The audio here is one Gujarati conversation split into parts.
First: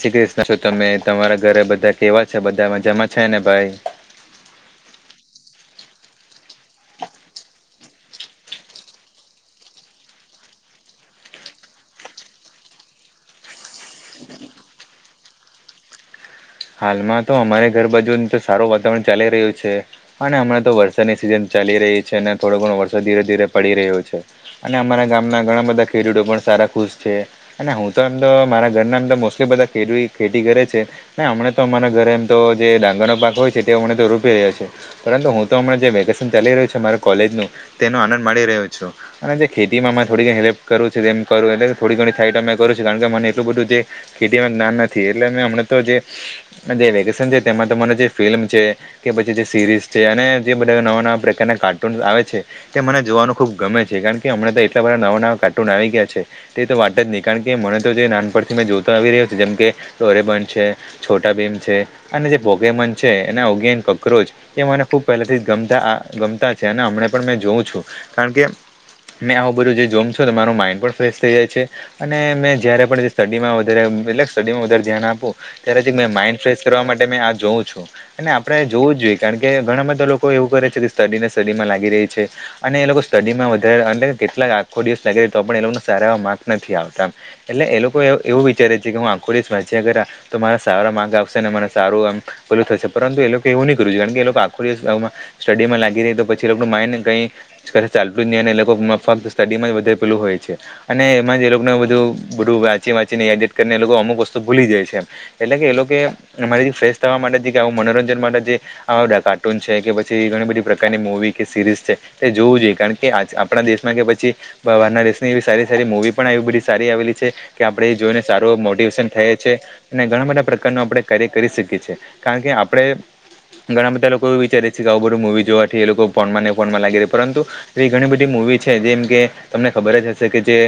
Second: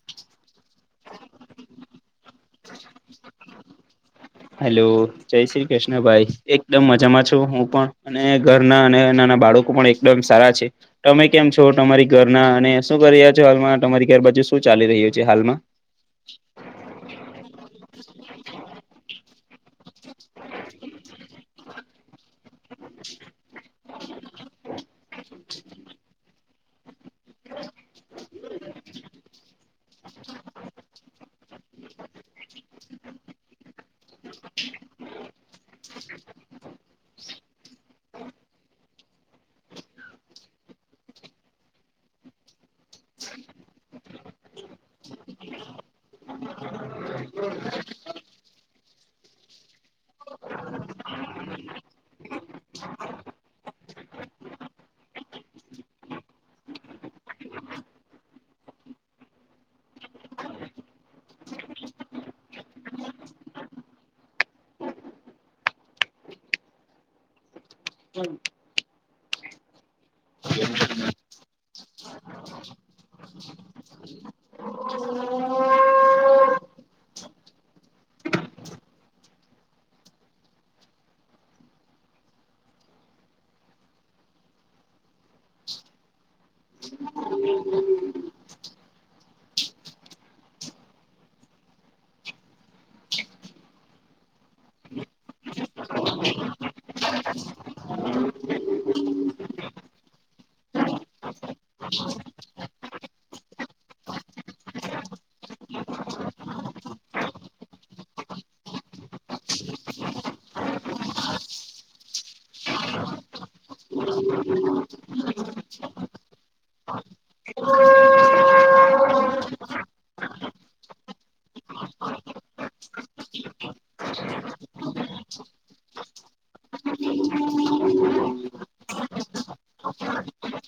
શ્રી કૃષ્ણ છો તમે તમારા ઘરે બધા કેવા છે બધા મજામાં છેને ભાઈ? હેલો, જય શ્રી કૃષ્ણ ભાઈ એકદમ મજામાં છું હું પણ. અને ઘરના અને નાના બાળકો પણ એકદમ સારા છે. તમે કેમ છો? તમારી ઘરના અને શું કરી રહ્યા છો હાલમાં તમારી ઘર બાજુ શું ચાલી રહ્યું છે હાલમાં? હાલમાં તો અમારી ઘર બાજુ તો સારું વાતાવરણ ચાલી રહ્યું છે અને હમણાં તો વરસાદની સિઝન ચાલી રહી છે ને થોડો ઘણો વરસાદ ધીરે ધીરે પડી રહ્યો છે. અને અમારા ગામના ઘણા બધા ખેડૂતો પણ સારા ખુશ છે. અને હું તો એમ તો મારા ઘરના એમ તો મોસ્ટલી બધા ખેતી કરે છે. ના હમણા તો અમારા ઘરે એમ તો જે ડાંગરનો પાક હોય છે તે અમણા તો રૂપી રહ્યા છે. પરંતુ હુંતો હમણાં જે વેકેશન ચાલી રહ્યું છે મારા કોલેજ નું તેનો આનંદ માણી રહ્યો છું. અને જે ખેતીમાં થોડી હેલ્પ કરું છે તેમ કરું એટલે થોડી ઘણી થઇ મે કરું છું કારણ કે મને એટલું બધું જે ખેતીમાં જ્ઞાન નથી એટલે હમણા તો જે વેકેશન છે તેમાં તો મને જે ફિલ્મ છે. કે પછી જે સીરીઝ છે અને જે બધા નવા નવા પ્રકારના કાર્ટૂનસ આવે છે. કે મને જોવાનું ખુબ ગમે છે કારણ કે હમણાં તો એટલા બધા નવા નવા કાર્ટૂન આવી ગયા છે. તે તો વાત જ ની કારણ કે મને તો જે નાન પણથી મેં જોતો આવી રહ્યો છે જેમ કે દોરેમોન છે છોટા ભીમ છે અને જે પોગેમોન છે એના ઓગેન કકરોચ એ મને ખુબ પહેલાથી ગમતા ગમતા છે અને હમને પણ મે જોઉં છું કારણ કે મેં આવું બધું જે જોમ છું તો મારું માઈન્ડ પણ ફ્રેશ થઈ જાય છે અને મેં જયારે પણ સ્ટડીમાં વધારે એટલે સ્ટડીમાં વધારે ધ્યાન આપું ત્યારેથી મે માઇન્ડ ફ્રેશ કરવા માટે મેં આ જોઉં છું અને આપણેે જોવું જ જોઈએ કારણ કે ઘણા બધા લોકો એવું કરે છે કે સ્ટડીને સ્ટડીમાં લાગી રહી છે. અને એ લોકો સ્ટડીમાં વધારે કેટલાક આખો દિવસ લાગે તો પણ એ લોકો સારા એ માર્ક નથી આવતા. એટલે એ લોકો એવું વિચારે છે કે હું આખો દિવસ વાચયા કરા તો મારા સારા માર્ક આવશે ને મને સારું આમ ભલું થશે પરંતુ એ લોકો એવું નઈ કરું જુએ કારણ કે એ લોકો આખો દિવસ આવુમાં સ્ટડી માં લાગી રહી તો પછી લોકોનું માયડને કઈ ચાલતું જ નઈ ને એ લોકો ફક્ત સ્ટડીમાં જ વધે પેલું હોય છે. અને એમાં જ એ લોકોને બધું બધું વાંચી વાંચીને યાદયાત કરી ને એ લોકો અમુક વસ્તુ ભૂલી જાય છે એમ. એટલે કે એ લોકોએ ફેશ થવા માટે જે આવ મનોરંજન માટે જે કાર્ટૂન છે કે પછી ઘણી બધી પ્રકારની મૂવી કે સિરીઝ છે. તે જોવું જોઈએ કારણ કે આપણા દેશમાં કે પછી બારના દેશની એવી સારી સારી મૂવી પણ આવી બધી સારી આવેલી છે. કે આપડે એ જોઈને સારું મોટિવેશન થયે છે. અને ઘણા બધા પ્રકારનું આપણે કાર્ય કરી શકીએ છીએ કારણ કે આપડે ઘણા બધા લોકો એવુ વિચારે છે કે આવુ બધું મુવી જોવાથી એ લોકો ફોનમાં ને ફોનમાં લાગી રહે પરંતુ એ ઘણી બધી મૂવી છે જેમ કે તમને ખબર જ હશે કે જે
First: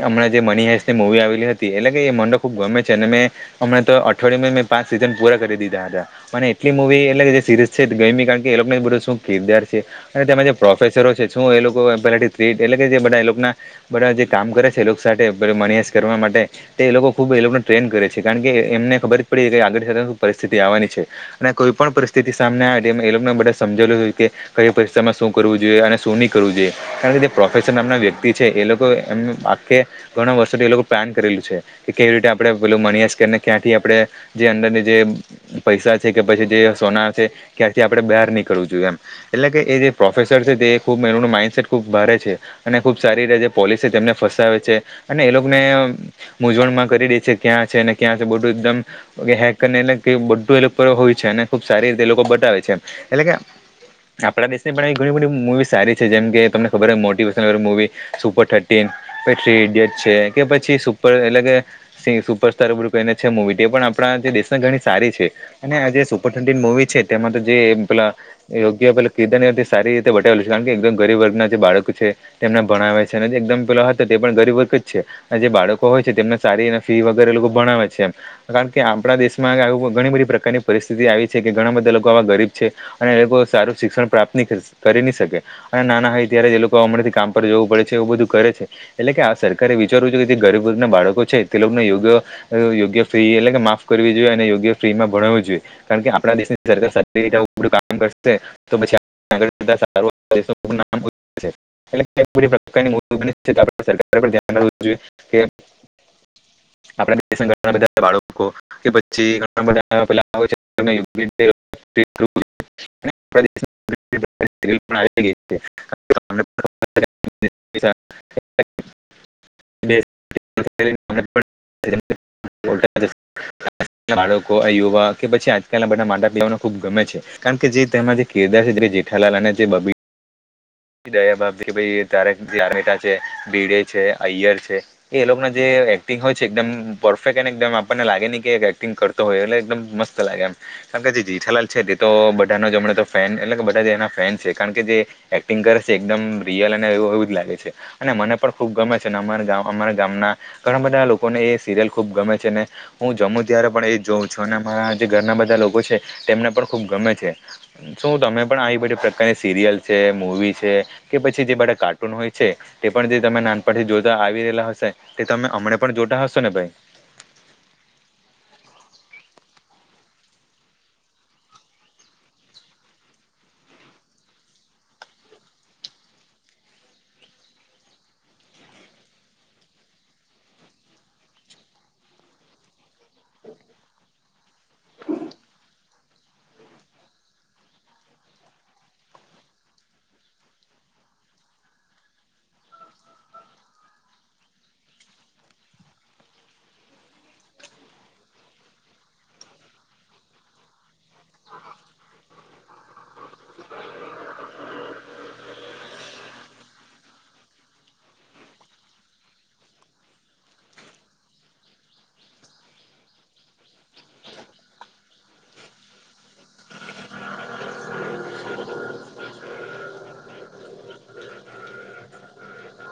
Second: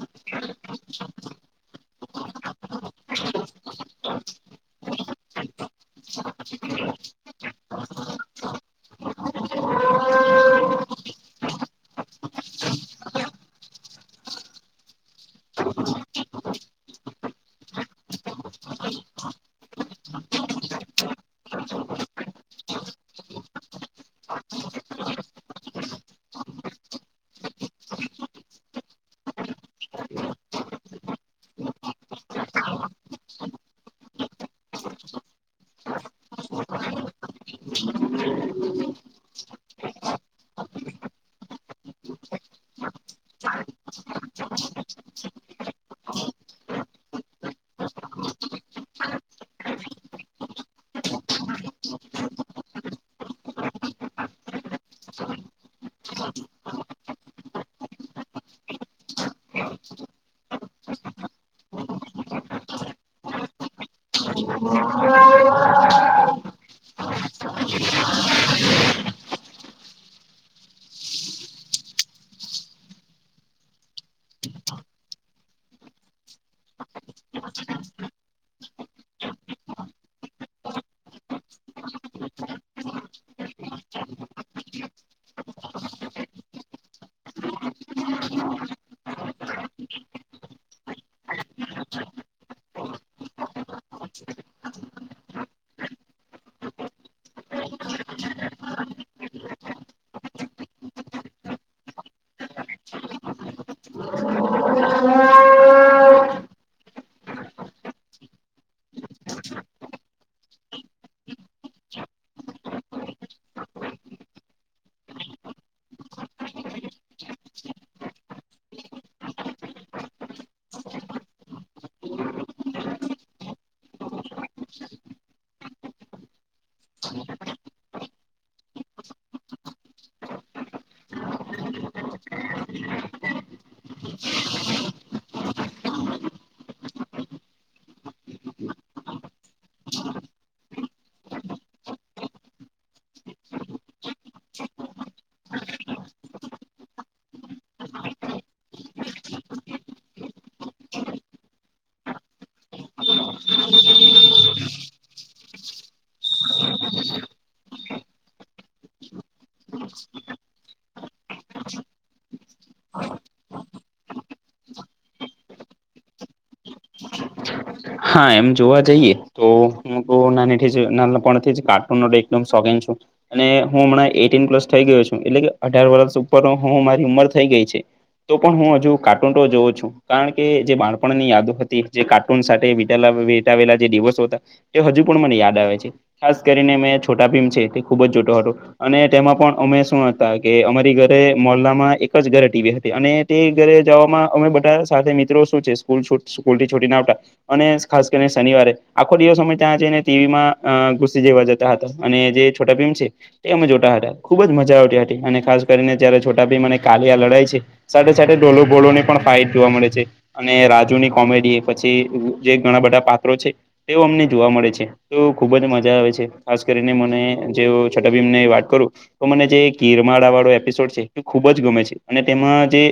હમણાં જે મની હેસની મુવી આવેલી હતી એટલે કે એ મને ખુબ ગમે છે અને મેં હમણા તો અઠવાડયામાં મેં પાંચ સીઝન પૂરા કરી દીધા હતા. મને એટલી મુવી એટલે કે જે સીરીઝ છે ગયમી કારણ કે એ લોકને બધુ શું કીરદાર છે અને તેમાં જે પ્રોફેસરો છે શું એ લોકો પેલાથી થ્રીડ એટલે કે જે બધા એ લોકના બઘાં જે કામ કરે છે એ લોક સાથે મનયાસ કરવા માટે તે એ લોકો ખુબ એ લોકોને ટ્રેન કરે છે. છે કારણ કે એમને ખબર જ પડી કે આગળ શુ પરિસ્થિતિ આવવાની છે. અને કોઈ પણ પરિસ્થિતિ સામને આવે એ લોકોને બધા સમજાવું કે કઈ પરીક્ષામાં શું કરવું જોઈએ અને શું ની કરવું જોઈએ કારણ કે જે પ્રોફેશન નામના વ્યક્તિ છે એ લોકો એમના આખે ઘણા વર્ષોથી એ લોકો પ્લાન કરેલું છે કેવી રીતે આપણે પેલુ મનીએ ને ક્યાંથી આપડે જે અંદરની જે પૈસા છે કે પછી જે સોના છે ક્યાંથી આપણે બહાર નીકળવું જોઈએ એમ એટલે કે એ જે પ્રોફેસર છે તે ખુબ એ માઇન્ડસેટ ખૂબ ભારે છે અને ખુબ સારી જે પોલીસ છે તેમને ફસાવે છે અને એ લોકને મૂઝવણમાં કરી દે છે ક્યાં છેને ક્યાં છે બધું એકદમ હેક કરી એટલે બધું એ લોકો હોય છે અને ખુબ સારી રીતે એ લોકો બતાવે છે એટલે કે આપણા દેશની પણ ઘણી બધી મુવી સારી છે જેમ કે તમને ખબર હે motivational movie super thirteen three idiot છે કે પછી સુપર એટલે કે સુપર તબરું કઈને છે મુવી તે પણ આપણા જે દેશને ઘણી સારી છે અને આ જે સુપર થન્ટીન મુવી છે તેમાં તો જે પેલા યોગ્ય પલે કિદ નીથી સારી રીતે બતાાવેલું છે કારણ કે એકદમ ગરીબ વર્ગના જે બાળકો છે તેમને ભણાવે છે અને એકદમ પેલો હતો તે પણ ગરીબ વર્ગ જ છે. જે બાળકો હોય છે તેમને સારી એ ફી વગેરે લોકો ભણાવે છે એમ કારણ કે આપણા દેશમાં ઘણી બધી પ્રકારની પરિસ્થિતિ આવી છે કે ઘણા બધા લોકો આવા ગરીબ છે. અને એ લોકો સારું શિક્ષણ પ્રાપ્ત કરી ન શકે. અને નાના હોય ત્યારે જે લોકો અમરેથી કામ પર જવું પડે છે એવું બધું કરે છે. એટલે કે આ સરકારે વિચારવું છે કે જે ગરીબ વર્ગ ના બાળકો છે તે લોકોને યોગ્ય યોગ્ય ફ્રી એટલે કે માફ કરવી જોઈએ અને યોગ્ય ફ્રી માં ભણું જોઈએ. કારણ કે આપણા દેશની [inaudible] કામ કરશે તો પછી [unintelligible] [inaudible] એટલે [unintelligible] કે ઘરના બધા બાળકો કે પછી [unintelligible] [unintelligible] [unintelligible] બે [inaudible] [unintelligible] [unintelligible] બાળકો આ યુવા કે પછી આજકાલ ના બધા માટા પિવાને ખુબ ગમે છે કારણ કે જે તેમાં જે કેરદાર છે જે જેઠાલાલ અને જે બબી દયા ભાભી, તારમેટા છે, ભીડે છે, અઐયર છે. એ લોકો ના જે એક્ટિંગ હોય છે એકદમ પરફેક્ટ એકદમ આપણને લાગે નને કે એક્ટિંગ કર તો હોય એટલે એકદમ મસ્ત લાગે એમ કારણ કે જે જીઠાલાલ છે તે તો બધાનો જમણે તો ફેન એટલે કે બધા જે એના ફેન છે કારણ કે જે પિંકર છે એકદમ રિયલ અને એવું એવું જ લાગે છે. અને મને પણ ખુબ ગમે છે અને અમારા અમારા ગામના ઘણા બધા લોકોને એ સિરિયલ ખુબ ગમે છે ને હું જમમુ ત્યારે પણ એ જોઉં છું અને મારા જે ઘરના બધા લોકો છે, તેમને પણ ખુબ ગમે છે. શું તમે પણ આવી બધી પ્રકારની સિરિયલ છે મવી છે કે પછી જે બધા કાર્ટૂન હોય છે તે પણ જે તમે નાનપણથી જોતા આવી રહેલા હશે તે તમે અમને પણ જોતા હશો ને ભાઈ? હા એમ જોવા જઈએ તો હું તો નાની થી જ નાનાપણથી જ કાર્ટુન એકદમ સોખીન છું. અને હું હમણાં એટી પ્લસ થઇ ગયો છું એટલે કે અઢાર વર્ષ ઉપર હું મારી ઉંમર થઇ ગઈ છે તો પણ હું હજુ કારટુ તો જોઉં છું કારણ કે જે બાણપણની યાદો હતી જે કાર્ટૂન સાથે વિતાવેલા જે દિવસો હતા, તે હજુ પણ મને યાદ આવે છે. ખાસ કરીને મેં છોટા ભીમ છે તે ખુબ જ જોટો હતો અને તેમાં પણ અમે શું હતા કે અમારી ઘરે મોલ્લામાં એક જ ઘરે ટીવી હતી અને ઘરે જવામાં અમે બધા સાથે મિત્રો શું છે સુલ સ્કૂલ થી છોટી ના આવતા અને ખાસ કરીને શનિવારે આખો દિવસ અમે ત્યાં જઈને ટીવીમાં ઘુસી જેવા જ હતા અને જે છોટા પેમ છે તે અમે જોટા હતા ખુબ જ મજા આવતી હતી અને ખાસ કરીને જ્યારે છોટા ભાઈ મને કાલિયા લડાય છે સાથે સાથે ડોલો ભોલો ની પણ ફાઇટ જોવા મળે છે અને રાજુ ની કોમેડી એ પછી જે ઘણા બધા પાત્રો છે તે અમને જોવા મળે છે. તો ખુબ જ મજા આવે છે ખાસ કરીને મને જે છોટા ભીને વાત કરું તો મને જે ગીરમાળા વાળો એપિસોડ છે એ ખુબ જ ગમે છે. અને તેમાં જે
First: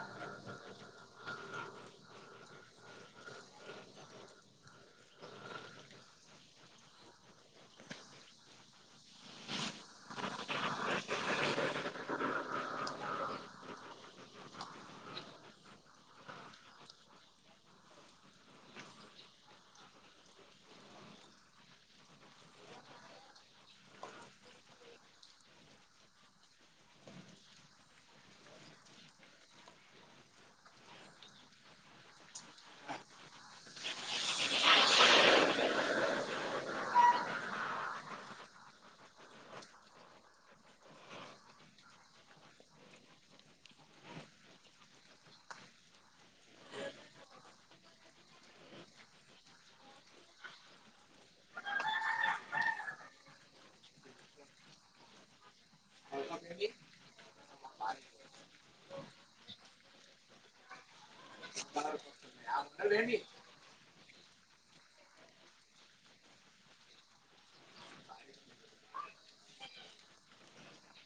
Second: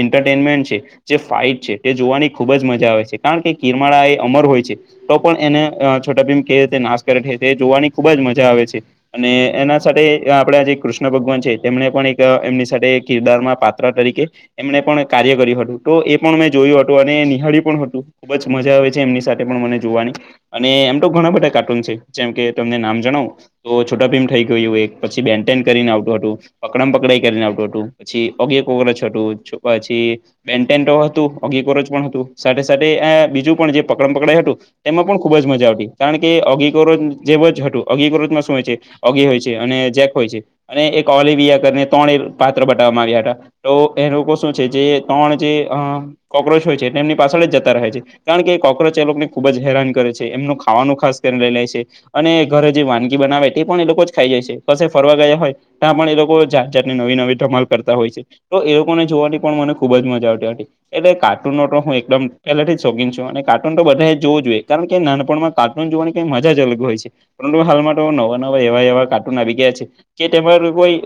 એન્ટરટેનમેન્ટ છે જે ફાઈટ છે તે જોવાની ખુબ જ મજા આવે છે. કારણ કે કિરમાળા એ અમર હોય છે તો પણ એને છોટા ભેમ કેવી રીતે નાશ કરે છે જોવાની ખુબ જ મજા આવે છે. અને એના સાથે આપણા જે કૃષ્ણ ભગવાન છે તેમને પણ એક એમની સાથે કિરદારમાં પાત્ર તરીકે એમણે પણ કાર્ય કર્યું હતું તો એ પણ મેં જોયું હતું અને નિહાળ્યું પણ હતું ખુબ જ મજા આવે છે એમની સાથે પણ મને જોવાની. અને એમ તો ઘણા બધા કાર્ટૂન છે જેમ કે તમને નામ જણાવો તો છોટા ભીમ થઈ ગયું એક પછી બેન ટેન કરીને આવતું હતું. પકડા પકડાઈ કરીને આવતું હતું પછી ઓગે એક ઓગર છટું પછી પન્ટો હતું ઓગી કોરોજ પણ હતું સાથે સાથે બીજું પણ જે પકડ પકડાય હતું એમાં પણ ખુબ જ મજા આવતી કારણ કે અગીિકરોજ જે જ હતું અગીિકરોજમાં શું હોય છે ઓગી હોય છે અને જેક હોય છે અને એક ઓલવિયાને ત્રણ પાત્ર બતાવવામાં આવ્યા હતા તો એ લોકો શું છે જે ત્રણ જે કોક્રોચ હોય છે એમની પાછળ જ જતા છે કારણ કે કોક્રોચ એ લોકોને ખુબ જ હેરાન કરે છે એમનું ખાવાનું ખાસ કરીને લઈ લે છે અને ઘરે જે વાનગી બનાવે તે પણ એ લોકો જ ખાઈ જાય છે, ક ફરવા ગયા હોય ત્યાં પણ એ લોકો જાત જાતની નવી નવી ધમાલ કરતા હોય છે, તો એ લોકો ને જોવાની પણ મને ખુબ જ મજા આવતી એટલે કાર્ટૂનો હું એકદમ પહેલેથી જ શોખીન છું અને કાર્ટૂન તો બધા જ જોવું જોઈએ કારણ કે નાનપણમાં કાર્ટૂન જોવાની કઈ મજા જ અલગ હોય છે. પરંતુ હાલમાં તો નવા નવા એવા એવા કાર્ટૂન આવી ગયા છે. કે તે કોઈ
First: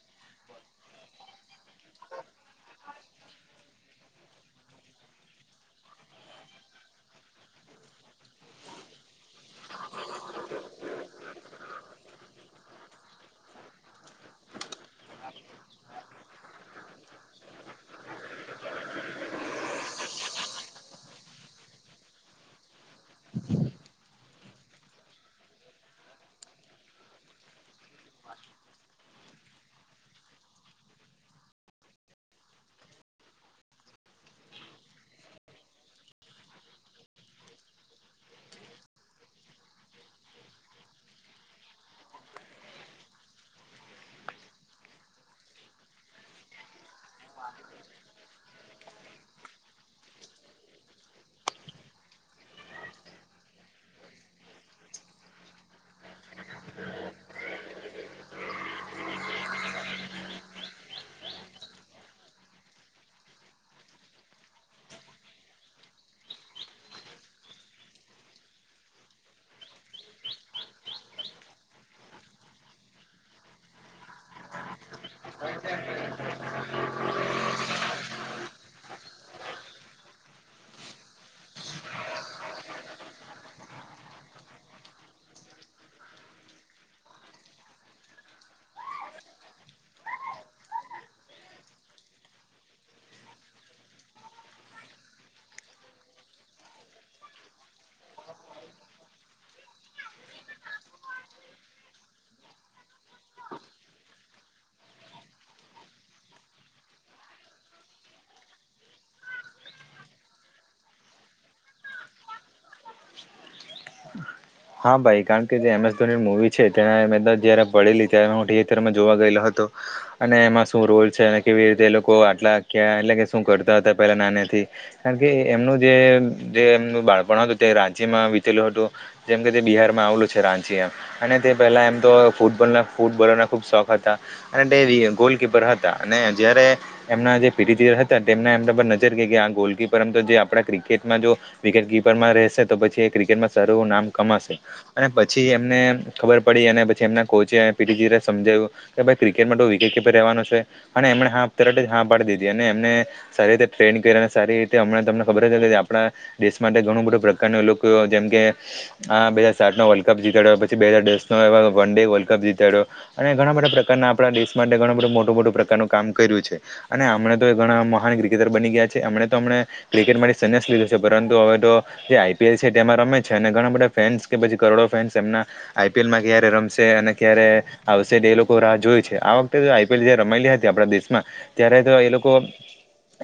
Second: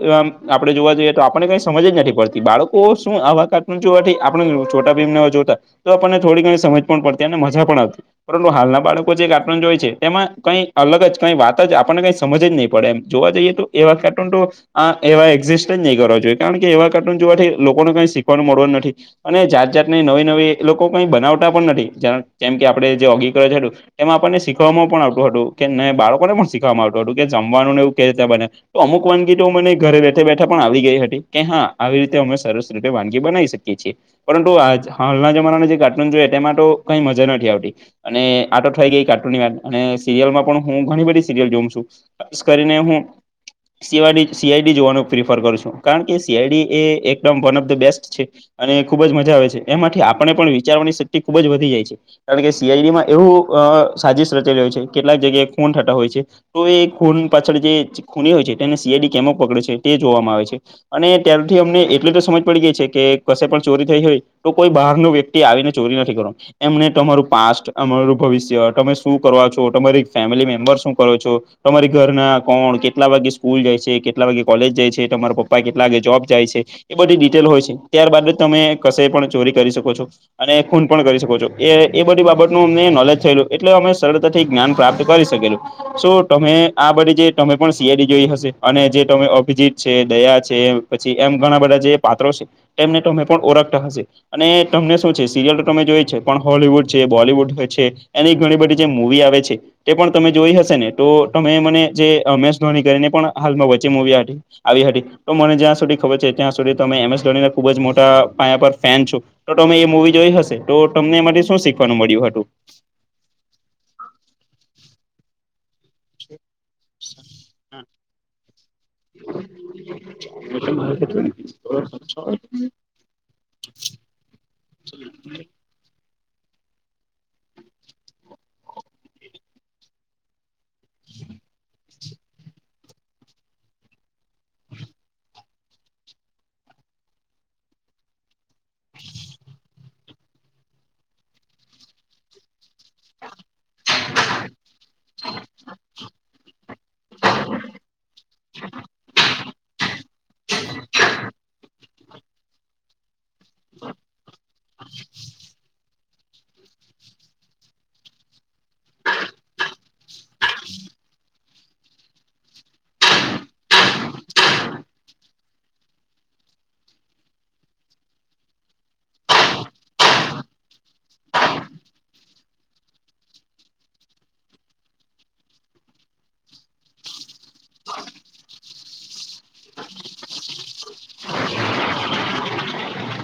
આપડે જોવા જોઈએ તો આપને કઈ સમજ જ નથી પડતી બાળકો શું આવા જોવા આપ છોટા ભ ને જોતા તો આપણને થોડી ઘણી સમજ પણ પડતી અને મજા પણ આવતી પરંતુ હાલના બાળકો જે કા હોય છે એમાં કઈ અલગ જ કઈ વાત જ આપણને કઈ સમજ જ નહીં પડે એમ જોવા જઈએ તો એવા ફેટ તો આ એવા એક્ઝિસ્ટ જ નહીં કરવા જોઈએ કારણ કે એવા કાર્ટૂન જોવાથી લોકોને કઈ શીખવાનું મળવાનું નથી અને જાત જાતની નવી નવી એ લોકો કઈ બનાવતા પણ નથી જેમ કે આપડણે જે ઓગીક છું એમાં આપણને શીખવામાં પણ આવતું હતું કેને બાળકોને પણ શીખવામાં આવતું હતું કે જમવાનું ને એવું કે રીતે બને તો અમુક વાનગી તો મને ઘરે બેઠા બેઠા પણ આવી ગઈ હતી કે હા આવી રીતે અમે સરસ રીતે વાનગી બનાવી શકીએ છીએ પરંતુ આ હાલના જમાનાને જે કાર્ટૂન જો તેમાં તો કઈ મજા નથી આવતી અને આટ થઈ ગઈ કાર્ટૂનની વાત અને સિરિયલમાં પણ હું ઘણી બધી સિરિયલ જોમ છું ખાસ કરીને હું સઆઈડી સીઆઈડી જોવાનું પ્રિફર કરું છું કારણ કે સીઆઈડી એ એક વન ઓફ ધ બેસ્ટ છે અને ખુબ જ મજા આવે છે એ માટેથી આપણે પણ વિચારવાની શક્તિ ખુબ જ વધી જાય છે. કારણ કે સીઆઈડી માં એવું સાજીિશ રચાઈ રહ્યો છે, કેટલાક જગ્યાએ ખોન થટ હોય છે. તો એ ખૂન પાછળ જે ખૂની હોય છે તેને સીઆઈડી કેમો પકડે છે તે જોવામાં આવે છે. અને ત્યારથી અમને એટલી તો સમજ પડી ગઈ છે કે કશે પણ ચોરી થઈ હોય તો કોઈ બહાર ન વ્યક્તિ આવીને ચોરી નથી કરો એમને તમારું પાસ્ટ અમારું ભવિષ્ય તમે શું કરવાો છો તમારી ફેમિલી મેમ્બર શું કરો છો તમારી ઘર ના કોણ કેટલા વાગે સ્કૂલ જાય છે, કેટલા વાગે કોલેજ જાય છે. તમારા પપ્પા કેટલાે જોબ જાય છે. બધી ડિટેલ હોય છે, ત્યારબાદ જ તમે કશે પણ ચોરી કરી શકો છો અને ખૂન પણ કરી શકો છો એ એ બધી બાબતનુંું અમને નોલેજ થયેલું એટલે અમે સરળતાથી જ્ઞાન પ્રાપ્ત કરી શકેલું સો તમે આ બધી જે તમે પણ સીિયાડી જોઈ હશે અને જે તમે અભિજીત છે, દયા છે. પછી એમ ઘણા બધા જે પાત્રો છે, તેમને તમે પણ ઓરખતા હશે અને તમને છે સિરિયલ તો તમે જોય છે, પણ હોલીવુડ છે, બોલીવુડ છે, એની ઘણી બધી જે મુવી આવે છે. તે પણ તમે જોઈ હશે ને તો તમે મને જે હમેશ ધોની કરીને પણ હાલમાં વચ્ચે મુવી આ આવી સા તો મને જ્યાં સુધી ખબર છે, ત્યાં સુધી તમે એમસ ધોની ખુબ જ મોટા પાયા પર ફેન છો તોમે મુવી જોઈ હશે તો તમને એ શું શીખવાનું મળ્યું હતું હા ભાઈ કારણ કે જે એમ એસ ધો મુવી છે, તેના જયારે પડેલી ત્યારે હું થિયેટરમાં જોવા ગયેલો હતો અને એમાં શું રોલ છે, અને કેવી રીતે એ લોકો આટલા ક્યા એટલે કે શું કરતા હતા પેલા નાનાથી કારણ કે એમનું જે એમનું બાળપણ હતું તે રાંચીમાં વીતેલું હતું જેમ કે તે બિહારમાં આવેલું છે, રાંચી એમ અને તે પહેલાં એમ તો ફૂટબોલના ફૂટ બોલવાના ખૂબ શોખ હતા અને તે ગોલકીપર હતા અને જયારે એમના જે પી હતા ને એમ નજર કે ગોલકીપરમ તો આપ ક્રિકેટમાં જો વિકેટ કપરમાં રહે તો પછી એ ક્રિકેટમાં સારું નામ કમાશે અને પછી એમને ખબર પડી અને પછી એમના કોચ પીટીજી સમજાવ્યું કે ભાઈ ક્રિકેટ માટે વિકેટ કીપર રહેવાનું છે અને એમણે હા તત જ હા પાડી દીધી અને એમને સારી રીતે ટ્રેન્ડ કર અને સારી રીતે હમં તમનેબર જ આપણા દેશ માટે ઘણું બધું લોકો જેમ કે હા બે હજર સાત નો વર્લ્ડ કપ જીતાડ્યો પછી બે હજર દસ નો વન ડે વર્લ્ડ કપ જીતાડ્યો અને ઘણા બધા પ્રકારના આપણા દેશ માટે ઘણા બધું મોટું મોટું પ્રકારનું કામ કર્યું છે અને હમણા તો ઘણા મહાન ક્રિકેટર બની ગયા છે એમણે તો હમને ક્રિકેટમાંથી સ્યાસ લીધો છે પરંતુ હવે તો જે છે તેમાં રમે છે અને ઘણા બધા ફેન્સ કે પછી કરોડો ફેસ એમના આઈપીએલ માં ક્યારે રમશે અને ક્યારે આવશેટ એ લોકો રાહ જોય છે આ વખતે આઈપીએલ જે રમાયલી હતી આપણા દેશમાં ત્યારે તો એ લોકો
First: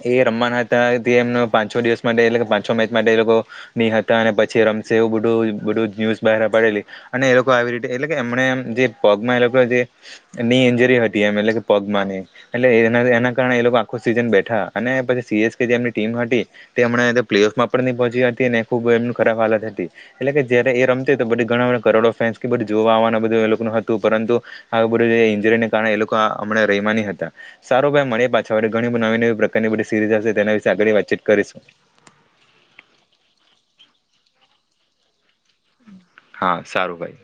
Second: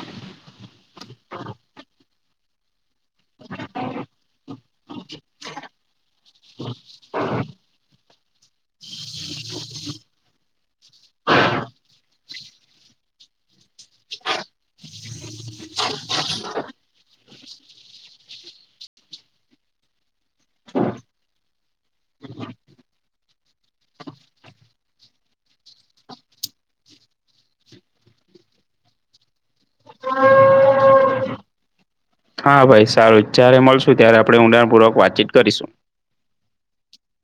એ રમવાના હતા એમ પાંચો દિવસ માટે પાંચો મેચ માટે એ લોકો ની હતા અને પછી રમશે એવું બધું બધું ન્યૂઝ બહાર પડેલી અને એ લોકો આવી રીતે એટલે કે એમને એમ જે પગમાં એ લોકો જે ની એન્જરી હતી એમ એટલે કે પગ ની એટલે એના કારણે એ લોકો આખું સીઝન બેઠા અને પછી સીએસ કે જેમની ટીમ હતી તે હમણાં પ્લે ઓફમાં પણ નહી પહોંચી હતી ને ખુબ એમની ખરાબ હાલત હતી એટલે કે જયારે એ રમતી તો બધ ઘણા બધા કરોડો ફેસ કે બધું જોવા બધું એ લોકોનું હતું પરંતુ આ બધું ઇન્જરીને કારણે એ લોકો હમણાં રહીમાની હતા સારું ભાઈ મળે પાછો ઘણી બધી નવી નવી પ્રકારની બધી સીરીઝ હશે તેના વિશે આગળ વાતચીત કરીશું હા ભાઈ સારું જય્યારે મળશું ત્યારે આપણે ઉઊડાણપૂર્વક વાતચીત કરીશું હા સારું ભાઈ